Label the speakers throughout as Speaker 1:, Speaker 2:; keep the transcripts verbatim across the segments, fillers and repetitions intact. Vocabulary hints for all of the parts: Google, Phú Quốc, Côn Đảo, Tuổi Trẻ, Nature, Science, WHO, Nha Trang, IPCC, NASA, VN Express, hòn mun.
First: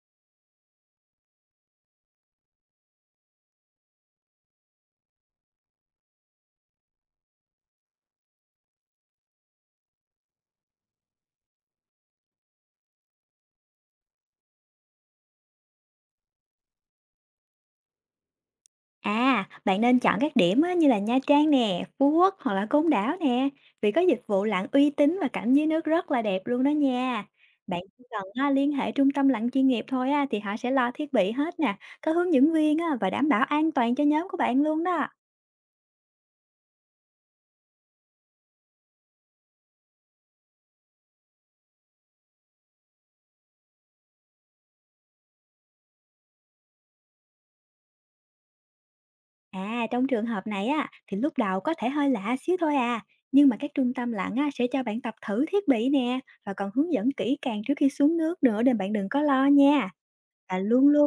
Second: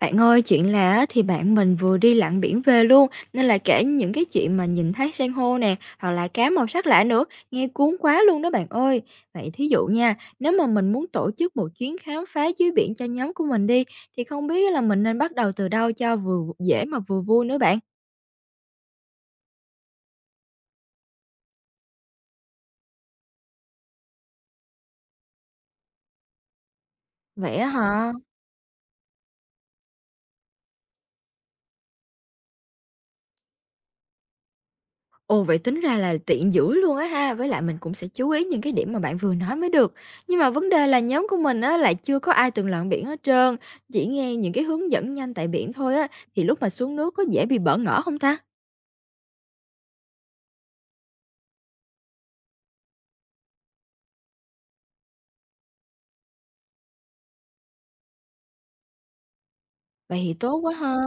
Speaker 1: Bạn ơi, chuyện là á thì bạn mình vừa đi lặn biển về luôn, nên là kể những cái chuyện mà nhìn thấy san hô nè, hoặc là cá màu sắc lạ nữa, nghe cuốn quá luôn đó bạn ơi. Vậy thí dụ nha, nếu mà mình muốn tổ chức một chuyến khám phá dưới biển cho nhóm của mình đi, thì không biết là mình nên bắt đầu từ đâu cho vừa dễ mà vừa vui nữa bạn?
Speaker 2: À, bạn nên chọn các điểm á, như là Nha Trang nè, Phú Quốc hoặc là Côn Đảo nè, vì có dịch vụ lặn uy tín và cảnh dưới nước rất là đẹp luôn đó nha.
Speaker 1: Vậy á
Speaker 2: Bạn chỉ
Speaker 1: hả?
Speaker 2: cần á, liên hệ trung tâm lặn chuyên nghiệp thôi á, thì họ sẽ lo thiết bị hết nè, có hướng dẫn viên á, và đảm bảo an toàn cho nhóm của bạn luôn đó.
Speaker 1: Ồ, vậy tính ra là tiện dữ luôn á ha, với lại mình cũng sẽ chú ý những cái điểm mà bạn vừa nói mới được. Nhưng mà vấn đề là nhóm của mình á lại chưa có ai từng lặn biển hết trơn, chỉ nghe những cái hướng dẫn nhanh tại biển thôi á, thì lúc mà xuống nước có dễ bị bỡ ngỡ không ta?
Speaker 2: À, trong trường hợp này á, thì lúc đầu có thể hơi lạ xíu thôi à, nhưng mà các trung tâm lặn á, sẽ cho bạn tập thử thiết bị nè, và còn hướng dẫn kỹ càng trước khi xuống nước nữa nên bạn đừng có lo nha.
Speaker 1: Vậy thì
Speaker 2: Và
Speaker 1: tốt quá
Speaker 2: luôn
Speaker 1: ha.
Speaker 2: luôn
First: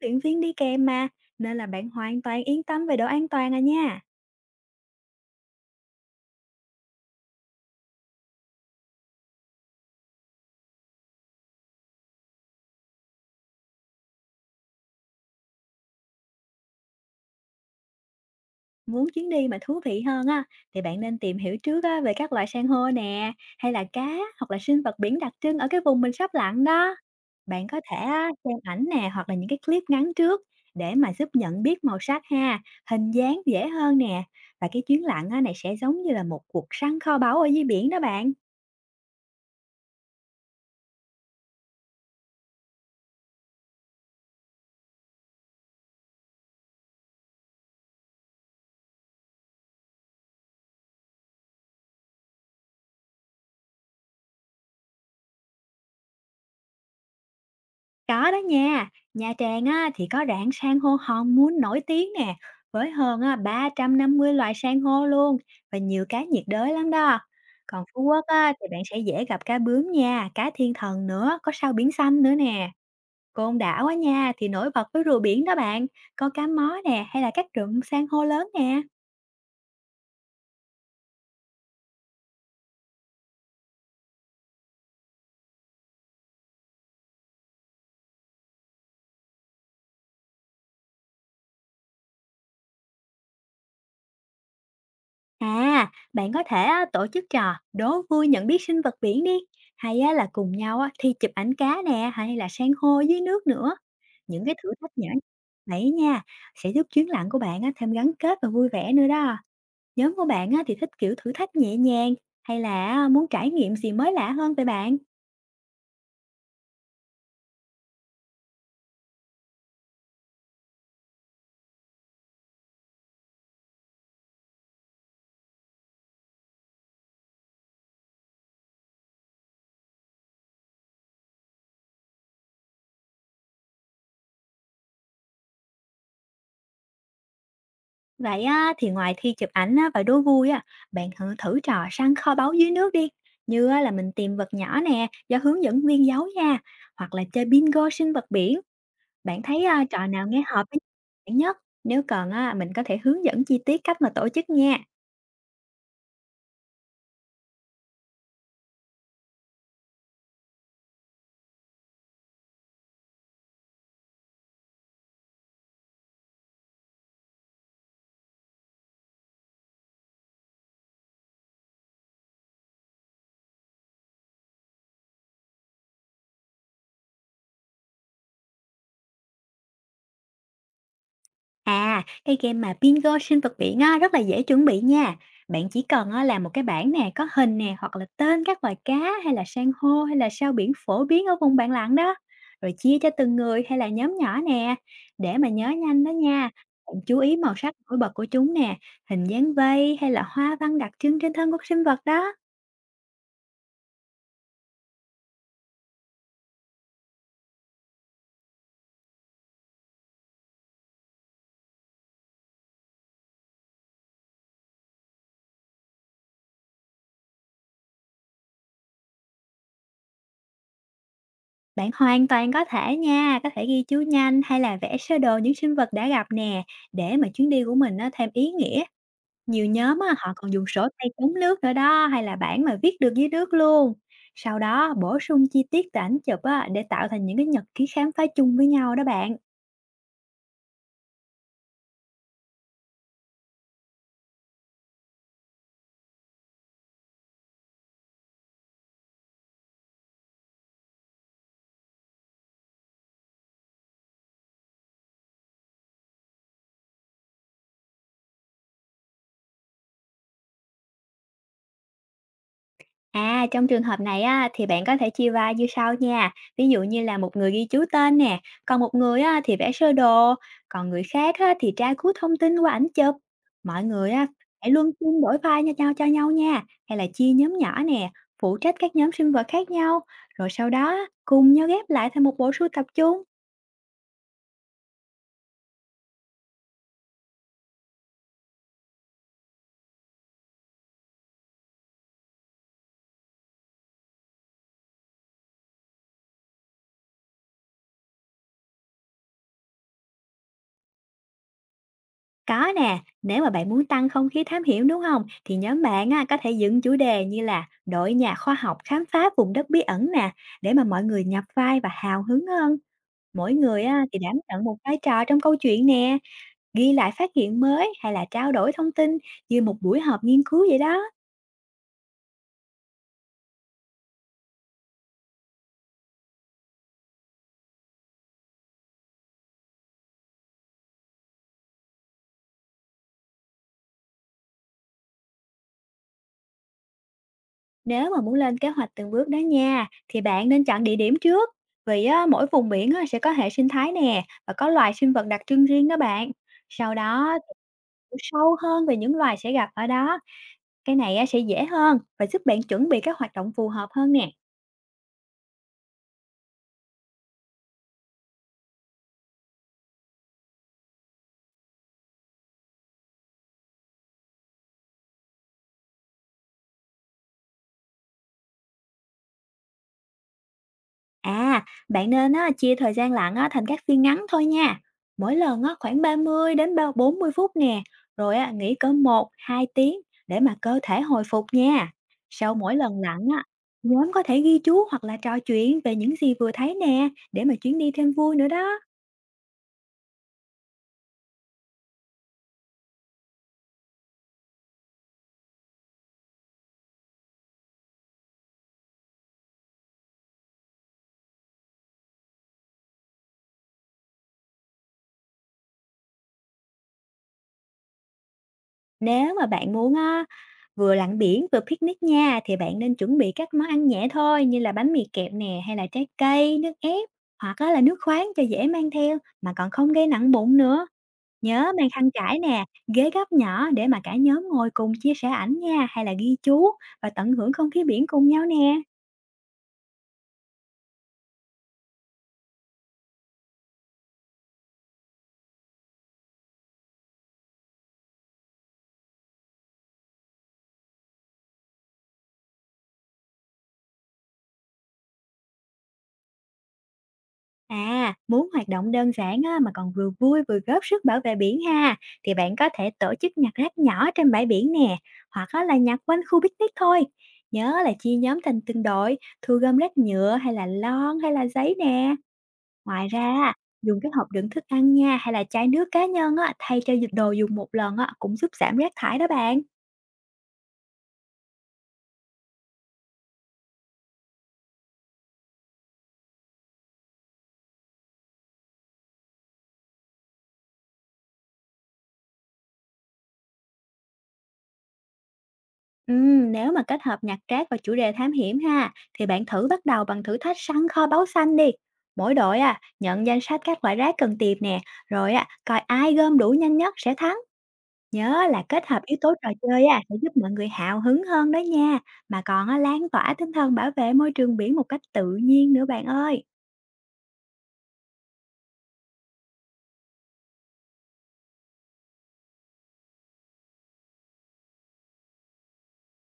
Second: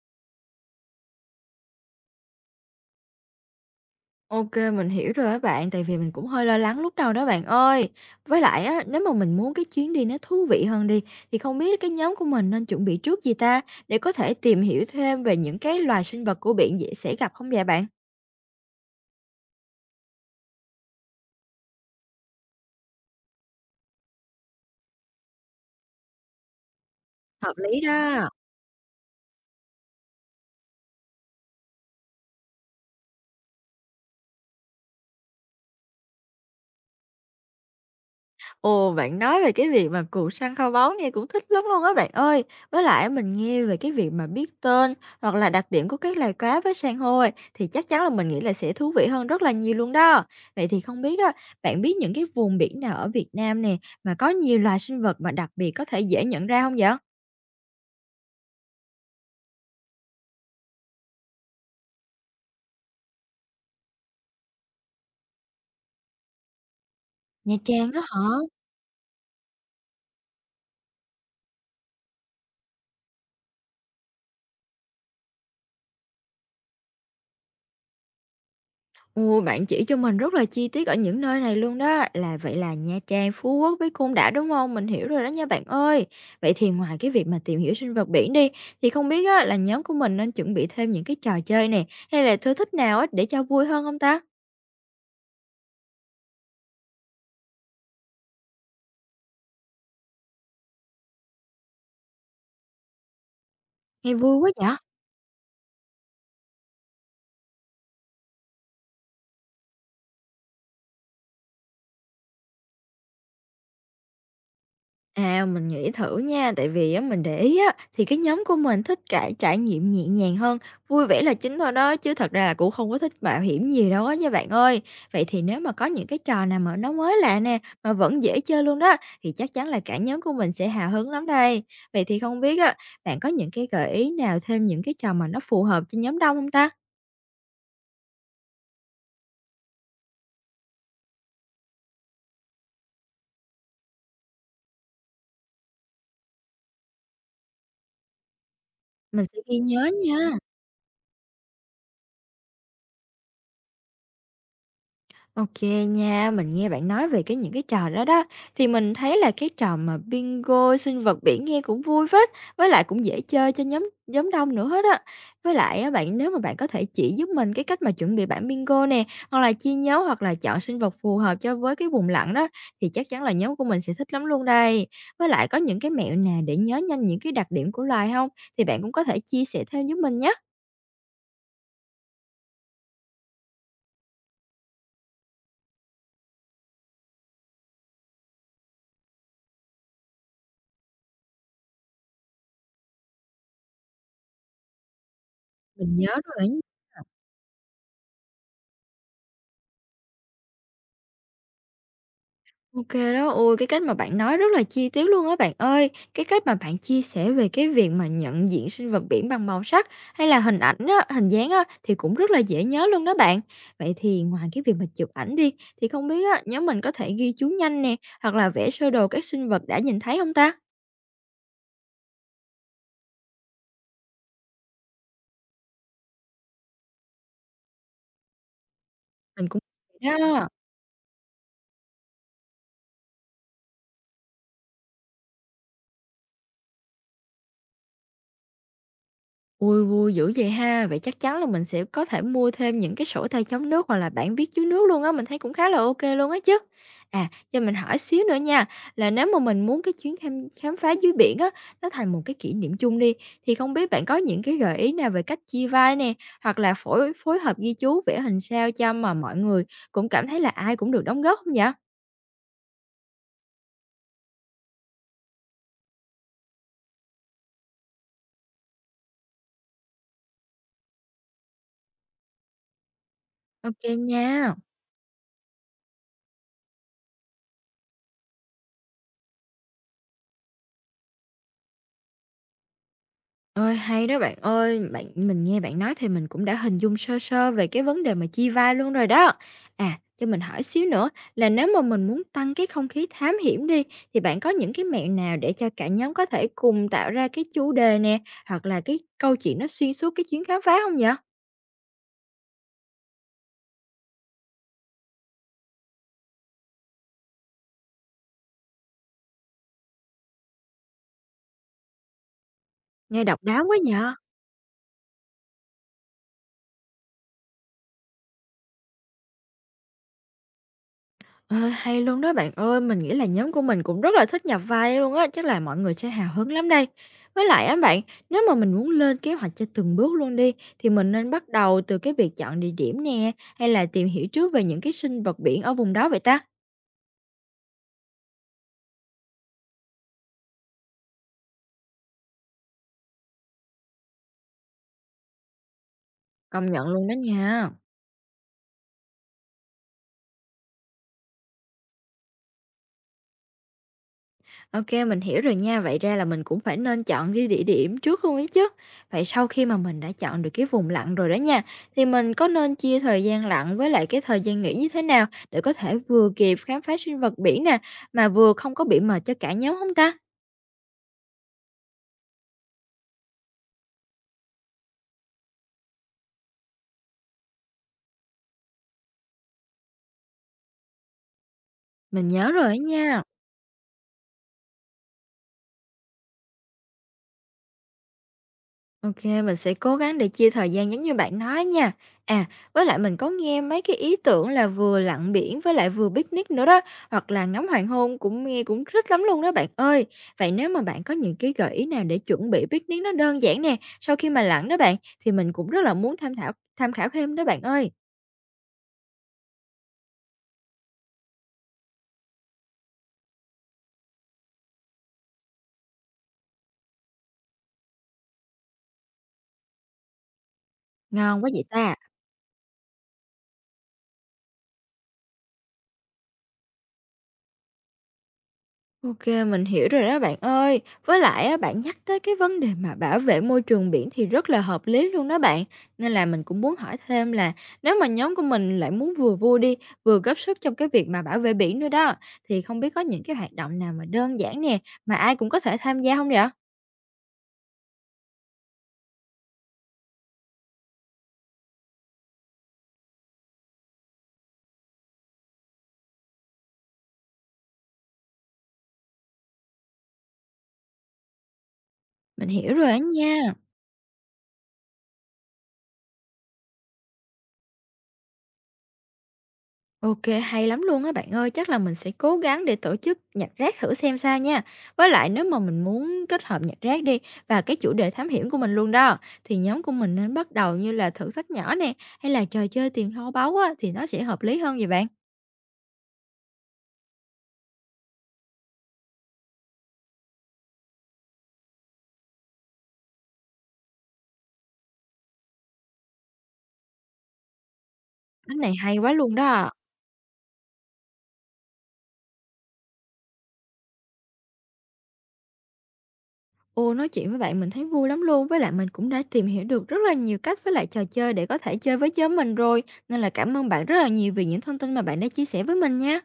Speaker 2: Luyện viên đi kèm mà, nên là bạn hoàn toàn yên tâm về độ an toàn à nha.
Speaker 1: Ok, mình hiểu rồi á bạn, tại vì mình cũng hơi lo lắng lúc đầu đó bạn ơi. Với lại á, nếu mà mình muốn cái chuyến đi nó thú vị hơn đi, thì không biết cái nhóm của mình nên chuẩn bị trước gì ta, để có thể tìm hiểu thêm về những cái loài sinh vật của biển dễ sẽ gặp không vậy bạn?
Speaker 2: Muốn chuyến đi mà thú vị hơn á, thì bạn nên tìm hiểu trước á, về các loại san hô nè, hay là cá hoặc là sinh vật biển đặc trưng ở cái vùng mình sắp lặn đó.
Speaker 1: Hợp
Speaker 2: Bạn có
Speaker 1: lý
Speaker 2: thể á,
Speaker 1: đó.
Speaker 2: xem ảnh nè hoặc là những cái clip ngắn trước để mà giúp nhận biết màu sắc ha, hình dáng dễ hơn nè. Và cái chuyến lặn á, này sẽ giống như là một cuộc săn kho báu ở dưới biển đó bạn.
Speaker 1: Ồ, bạn nói về cái việc mà cù săn kho báu nghe cũng thích lắm luôn á bạn ơi. Với lại mình nghe về cái việc mà biết tên hoặc là đặc điểm của các loài cá với san hô ấy, thì chắc chắn là mình nghĩ là sẽ thú vị hơn rất là nhiều luôn đó. Vậy thì không biết á, bạn biết những cái vùng biển nào ở Việt Nam nè mà có nhiều loài sinh vật mà đặc biệt có thể dễ nhận ra không vậy?
Speaker 2: Có đó nha, Nha Trang á, thì có rạn san hô Hòn Mun nổi tiếng nè, với hơn á, ba trăm năm mươi loài san hô luôn và nhiều cá nhiệt đới lắm đó.
Speaker 1: Nha
Speaker 2: Còn
Speaker 1: Trang
Speaker 2: Phú
Speaker 1: đó hả?
Speaker 2: Quốc á, thì bạn sẽ dễ gặp cá bướm nha, cá thiên thần nữa, có sao biển xanh nữa nè. Côn Đảo á nha thì nổi bật với rùa biển đó bạn, có cá mó nè hay là các rụng san hô lớn nè.
Speaker 1: Ồ, bạn chỉ cho mình rất là chi tiết ở những nơi này luôn đó. Là vậy là Nha Trang, Phú Quốc với Côn Đảo đúng không? Mình hiểu rồi đó nha bạn ơi. Vậy thì ngoài cái việc mà tìm hiểu sinh vật biển đi, thì không biết á là nhóm của mình nên chuẩn bị thêm những cái trò chơi nè, hay là thưa thích nào á để cho vui hơn không ta?
Speaker 2: À, bạn có thể á, tổ chức trò đố vui nhận biết sinh vật biển đi, hay á, là cùng nhau á, thi chụp ảnh cá nè, hay là san hô dưới nước nữa.
Speaker 1: Nghe vui
Speaker 2: Những
Speaker 1: quá
Speaker 2: cái thử
Speaker 1: nhỉ?
Speaker 2: thách nhỏ vậy nha, sẽ giúp chuyến lặn của bạn á, thêm gắn kết và vui vẻ nữa đó. Nhóm của bạn á, thì thích kiểu thử thách nhẹ nhàng, hay là muốn trải nghiệm gì mới lạ hơn về bạn?
Speaker 1: À, mình nghĩ thử nha, tại vì á mình để ý á thì cái nhóm của mình thích trải trải nghiệm nhẹ nhàng hơn, vui vẻ là chính thôi đó chứ thật ra là cũng không có thích mạo hiểm gì đâu á nha bạn ơi. Vậy thì nếu mà có những cái trò nào mà nó mới lạ nè mà vẫn dễ chơi luôn đó thì chắc chắn là cả nhóm của mình sẽ hào hứng lắm đây. Vậy thì không biết á, bạn có những cái gợi ý nào thêm những cái trò mà nó phù hợp cho nhóm đông không ta?
Speaker 2: Vậy á, thì ngoài thi chụp ảnh á, và đố vui á, bạn thử thử trò săn kho báu dưới nước đi. Như á, là mình tìm vật nhỏ nè, do hướng dẫn viên giấu nha. Hoặc là chơi bingo sinh vật biển.
Speaker 1: Mình sẽ
Speaker 2: Bạn
Speaker 1: ghi
Speaker 2: thấy à,
Speaker 1: nhớ
Speaker 2: trò nào
Speaker 1: nha.
Speaker 2: nghe hợp với bạn nhất? Nếu cần á, mình có thể hướng dẫn chi tiết cách mà tổ chức nha.
Speaker 1: OK nha, mình nghe bạn nói về cái những cái trò đó đó, thì mình thấy là cái trò mà bingo sinh vật biển nghe cũng vui phết, với lại cũng dễ chơi cho nhóm nhóm đông nữa hết á. Với lại á bạn, nếu mà bạn có thể chỉ giúp mình cái cách mà chuẩn bị bảng bingo nè, hoặc là chia nhóm hoặc là chọn sinh vật phù hợp cho với cái vùng lặn đó, thì chắc chắn là nhóm của mình sẽ thích lắm luôn đây. Với lại có những cái mẹo nào để nhớ nhanh những cái đặc điểm của loài không, Thì bạn cũng có thể chia sẻ thêm giúp mình nhé.
Speaker 2: À, cái game mà bingo sinh vật biển á, rất là dễ chuẩn bị nha. Bạn chỉ cần á, làm một cái bảng nè, có hình nè, hoặc là tên các loài cá hay là san hô hay là sao biển phổ biến ở vùng bạn lặn đó. Rồi chia cho từng người hay là nhóm nhỏ nè. Để mà nhớ
Speaker 1: Mình
Speaker 2: nhanh đó
Speaker 1: nhớ rồi
Speaker 2: nha.
Speaker 1: đó.
Speaker 2: Bạn chú ý màu sắc nổi bật của chúng nè, hình dáng vây hay là hoa văn đặc trưng trên thân của sinh vật đó.
Speaker 1: OK đó. Ôi, cái cách mà bạn nói rất là chi tiết luôn á bạn ơi. Cái cách mà bạn chia sẻ về cái việc mà nhận diện sinh vật biển bằng màu sắc hay là hình ảnh á, hình dáng á, thì cũng rất là dễ nhớ luôn đó bạn. Vậy thì ngoài cái việc mà chụp ảnh đi, thì không biết á, nhóm mình có thể ghi chú nhanh nè, hoặc là vẽ sơ đồ các sinh vật đã nhìn thấy không ta?
Speaker 2: Bạn hoàn toàn có thể nha, có thể ghi chú nhanh hay là vẽ sơ đồ những sinh vật đã gặp nè, để mà chuyến đi của mình nó thêm ý nghĩa.
Speaker 1: Mình cũng
Speaker 2: Nhiều nhóm á, họ
Speaker 1: đó.
Speaker 2: còn dùng sổ tay chống nước nữa đó, hay là bảng mà viết được dưới nước luôn. Sau đó bổ sung chi tiết từ ảnh chụp á, để tạo thành những cái nhật ký khám phá chung với nhau đó bạn.
Speaker 1: ui vui dữ vậy ha! Vậy chắc chắn là mình sẽ có thể mua thêm những cái sổ tay chống nước hoặc là bảng viết chú nước luôn á, mình thấy cũng khá là ok luôn á chứ. À, cho mình hỏi xíu nữa nha, là nếu mà mình muốn cái chuyến khám khám phá dưới biển á, nó thành một cái kỷ niệm chung đi, thì không biết bạn có những cái gợi ý nào về cách chia vai nè, hoặc là phối phối hợp ghi chú, vẽ hình sao cho mà mọi người cũng cảm thấy là ai cũng được đóng góp không vậy?
Speaker 2: À, trong trường hợp này á, thì bạn có thể chia vai như sau nha. Ví dụ như là một người ghi chú tên nè, còn một người á, thì vẽ sơ đồ, còn người khác á, thì tra cứu thông tin qua ảnh chụp.
Speaker 1: ok
Speaker 2: Mọi người á,
Speaker 1: nha.
Speaker 2: hãy luân phiên đổi vai cho nhau cho nhau nha. Hay là chia nhóm nhỏ nè, phụ trách các nhóm sinh vật khác nhau. Rồi sau đó á, cùng nhau ghép lại thành một bộ sưu tập chung.
Speaker 1: Ôi, hay đó bạn ơi, bạn mình nghe bạn nói thì mình cũng đã hình dung sơ sơ về cái vấn đề mà chia vai luôn rồi đó. À, cho mình hỏi xíu nữa, là nếu mà mình muốn tăng cái không khí thám hiểm đi thì bạn có những cái mẹo nào để cho cả nhóm có thể cùng tạo ra cái chủ đề nè, hoặc là cái câu chuyện nó xuyên suốt cái chuyến khám phá không nhở?
Speaker 2: Có nè, nếu mà bạn muốn tăng không khí thám hiểm đúng không? Thì nhóm bạn á, có thể dựng chủ đề như là đội nhà khoa học khám phá vùng đất bí ẩn nè, để mà mọi người nhập vai và hào hứng hơn.
Speaker 1: Nghe độc
Speaker 2: Mỗi
Speaker 1: đáo quá
Speaker 2: người á,
Speaker 1: nhở?
Speaker 2: thì đảm nhận một vai trò trong câu chuyện nè, ghi lại phát hiện mới hay là trao đổi thông tin như một buổi họp nghiên cứu vậy đó.
Speaker 1: Ờ, hay luôn đó bạn ơi, mình nghĩ là nhóm của mình cũng rất là thích nhập vai luôn á, chắc là mọi người sẽ hào hứng lắm đây. Với lại á bạn, nếu mà mình muốn lên kế hoạch cho từng bước luôn đi, thì mình nên bắt đầu từ cái việc chọn địa điểm nè, hay là tìm hiểu trước về những cái sinh vật biển ở vùng đó vậy ta?
Speaker 2: Nếu mà muốn lên kế hoạch từng bước đó nha, thì bạn nên chọn địa điểm trước. Vì á, mỗi vùng biển á, sẽ có hệ sinh thái nè và có loài sinh vật đặc trưng riêng đó bạn.
Speaker 1: Công nhận
Speaker 2: Sau
Speaker 1: luôn đó
Speaker 2: đó
Speaker 1: nha.
Speaker 2: hiểu sâu hơn về những loài sẽ gặp ở đó. Cái này á, sẽ dễ hơn và giúp bạn chuẩn bị các hoạt động phù hợp hơn nè.
Speaker 1: OK, mình hiểu rồi nha. Vậy ra là mình cũng phải nên chọn cái địa điểm trước luôn ấy chứ. Vậy sau khi mà mình đã chọn được cái vùng lặn rồi đó nha, thì mình có nên chia thời gian lặn với lại cái thời gian nghỉ như thế nào để có thể vừa kịp khám phá sinh vật biển nè, mà vừa không có bị mệt cho cả nhóm hông ta?
Speaker 2: À, bạn nên á, chia thời gian lặn á, thành các phiên ngắn thôi nha. Mỗi lần á, khoảng ba mươi đến ba- bốn mươi phút nè. Rồi á, nghỉ cỡ một hai tiếng để mà cơ thể hồi phục nha.
Speaker 1: Mình nhớ
Speaker 2: Sau
Speaker 1: rồi
Speaker 2: mỗi
Speaker 1: á
Speaker 2: lần lặn
Speaker 1: nha.
Speaker 2: á, nhóm có thể ghi chú hoặc là trò chuyện về những gì vừa thấy nè để mà chuyến đi thêm vui nữa đó.
Speaker 1: OK, mình sẽ cố gắng để chia thời gian giống như bạn nói nha. À, với lại mình có nghe mấy cái ý tưởng là vừa lặn biển với lại vừa picnic nữa đó, hoặc là ngắm hoàng hôn cũng nghe cũng thích lắm luôn đó bạn ơi. Vậy nếu mà bạn có những cái gợi ý nào để chuẩn bị picnic nó đơn giản nè, sau khi mà lặn đó bạn, thì mình cũng rất là muốn tham khảo tham khảo thêm đó bạn ơi.
Speaker 2: Nếu mà bạn muốn á, vừa lặn biển vừa picnic nha thì bạn nên chuẩn bị các món ăn nhẹ thôi như là bánh mì kẹp nè hay là trái cây, nước ép hoặc á là nước khoáng cho dễ mang theo mà còn không gây nặng bụng nữa.
Speaker 1: Ngon quá vậy
Speaker 2: Nhớ mang
Speaker 1: ta.
Speaker 2: khăn trải nè, ghế gấp nhỏ để mà cả nhóm ngồi cùng chia sẻ ảnh nha hay là ghi chú và tận hưởng không khí biển cùng nhau nè.
Speaker 1: Ok, mình hiểu rồi đó bạn ơi. Với lại á, bạn nhắc tới cái vấn đề mà bảo vệ môi trường biển thì rất là hợp lý luôn đó bạn. Nên là mình cũng muốn hỏi thêm là, nếu mà nhóm của mình lại muốn vừa vui đi, vừa góp sức trong cái việc mà bảo vệ biển nữa đó, thì không biết có những cái hoạt động nào mà đơn giản nè, mà ai cũng có thể tham gia không vậy?
Speaker 2: À, muốn hoạt động đơn giản á, mà còn vừa vui vừa góp sức bảo vệ biển ha, thì bạn có thể tổ chức nhặt rác nhỏ trên bãi biển nè, hoặc á, là nhặt quanh khu picnic thôi. Nhớ là chia nhóm thành từng đội, thu gom rác nhựa hay là lon hay là giấy nè.
Speaker 1: Mình hiểu rồi đó
Speaker 2: Ngoài ra,
Speaker 1: nha.
Speaker 2: dùng cái hộp đựng thức ăn nha hay là chai nước cá nhân á, thay cho đồ dùng một lần á, cũng giúp giảm rác thải đó bạn.
Speaker 1: OK, hay lắm luôn á bạn ơi. Chắc là mình sẽ cố gắng để tổ chức nhặt rác thử xem sao nha. Với lại nếu mà mình muốn kết hợp nhặt rác đi và cái chủ đề thám hiểm của mình luôn đó, thì nhóm của mình nên bắt đầu như là thử thách nhỏ nè, hay là trò chơi tìm kho báu á, thì nó sẽ hợp lý hơn vậy bạn.
Speaker 2: Ừm, nếu mà kết hợp nhạc trác và chủ đề thám hiểm ha, thì bạn thử bắt đầu bằng thử thách săn kho báu xanh đi. Mỗi đội à, nhận danh sách các loại rác cần tìm nè, rồi à, coi ai gom đủ nhanh nhất sẽ thắng. Nhớ
Speaker 1: Cái
Speaker 2: là
Speaker 1: này
Speaker 2: kết
Speaker 1: hay
Speaker 2: hợp
Speaker 1: quá
Speaker 2: yếu tố
Speaker 1: luôn
Speaker 2: trò
Speaker 1: đó.
Speaker 2: chơi à, sẽ giúp mọi người hào hứng hơn đó nha. Mà còn á, lan tỏa tinh thần bảo vệ môi trường biển một cách tự nhiên nữa bạn ơi.
Speaker 1: Ô, nói chuyện với bạn mình thấy vui lắm luôn. Với lại mình cũng đã tìm hiểu được rất là nhiều cách với lại trò chơi để có thể chơi với nhóm mình rồi. Nên là cảm ơn bạn rất là nhiều vì những thông tin mà bạn đã chia sẻ với mình nha.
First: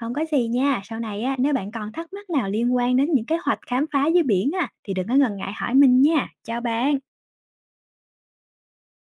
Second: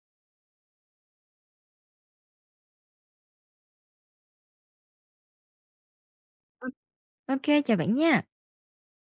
Speaker 2: Không có gì nha, sau này á, nếu bạn còn thắc mắc nào liên quan đến những kế hoạch khám phá dưới biển à, thì đừng có ngần ngại hỏi mình nha. Chào bạn.
Speaker 1: OK, chào bạn nha.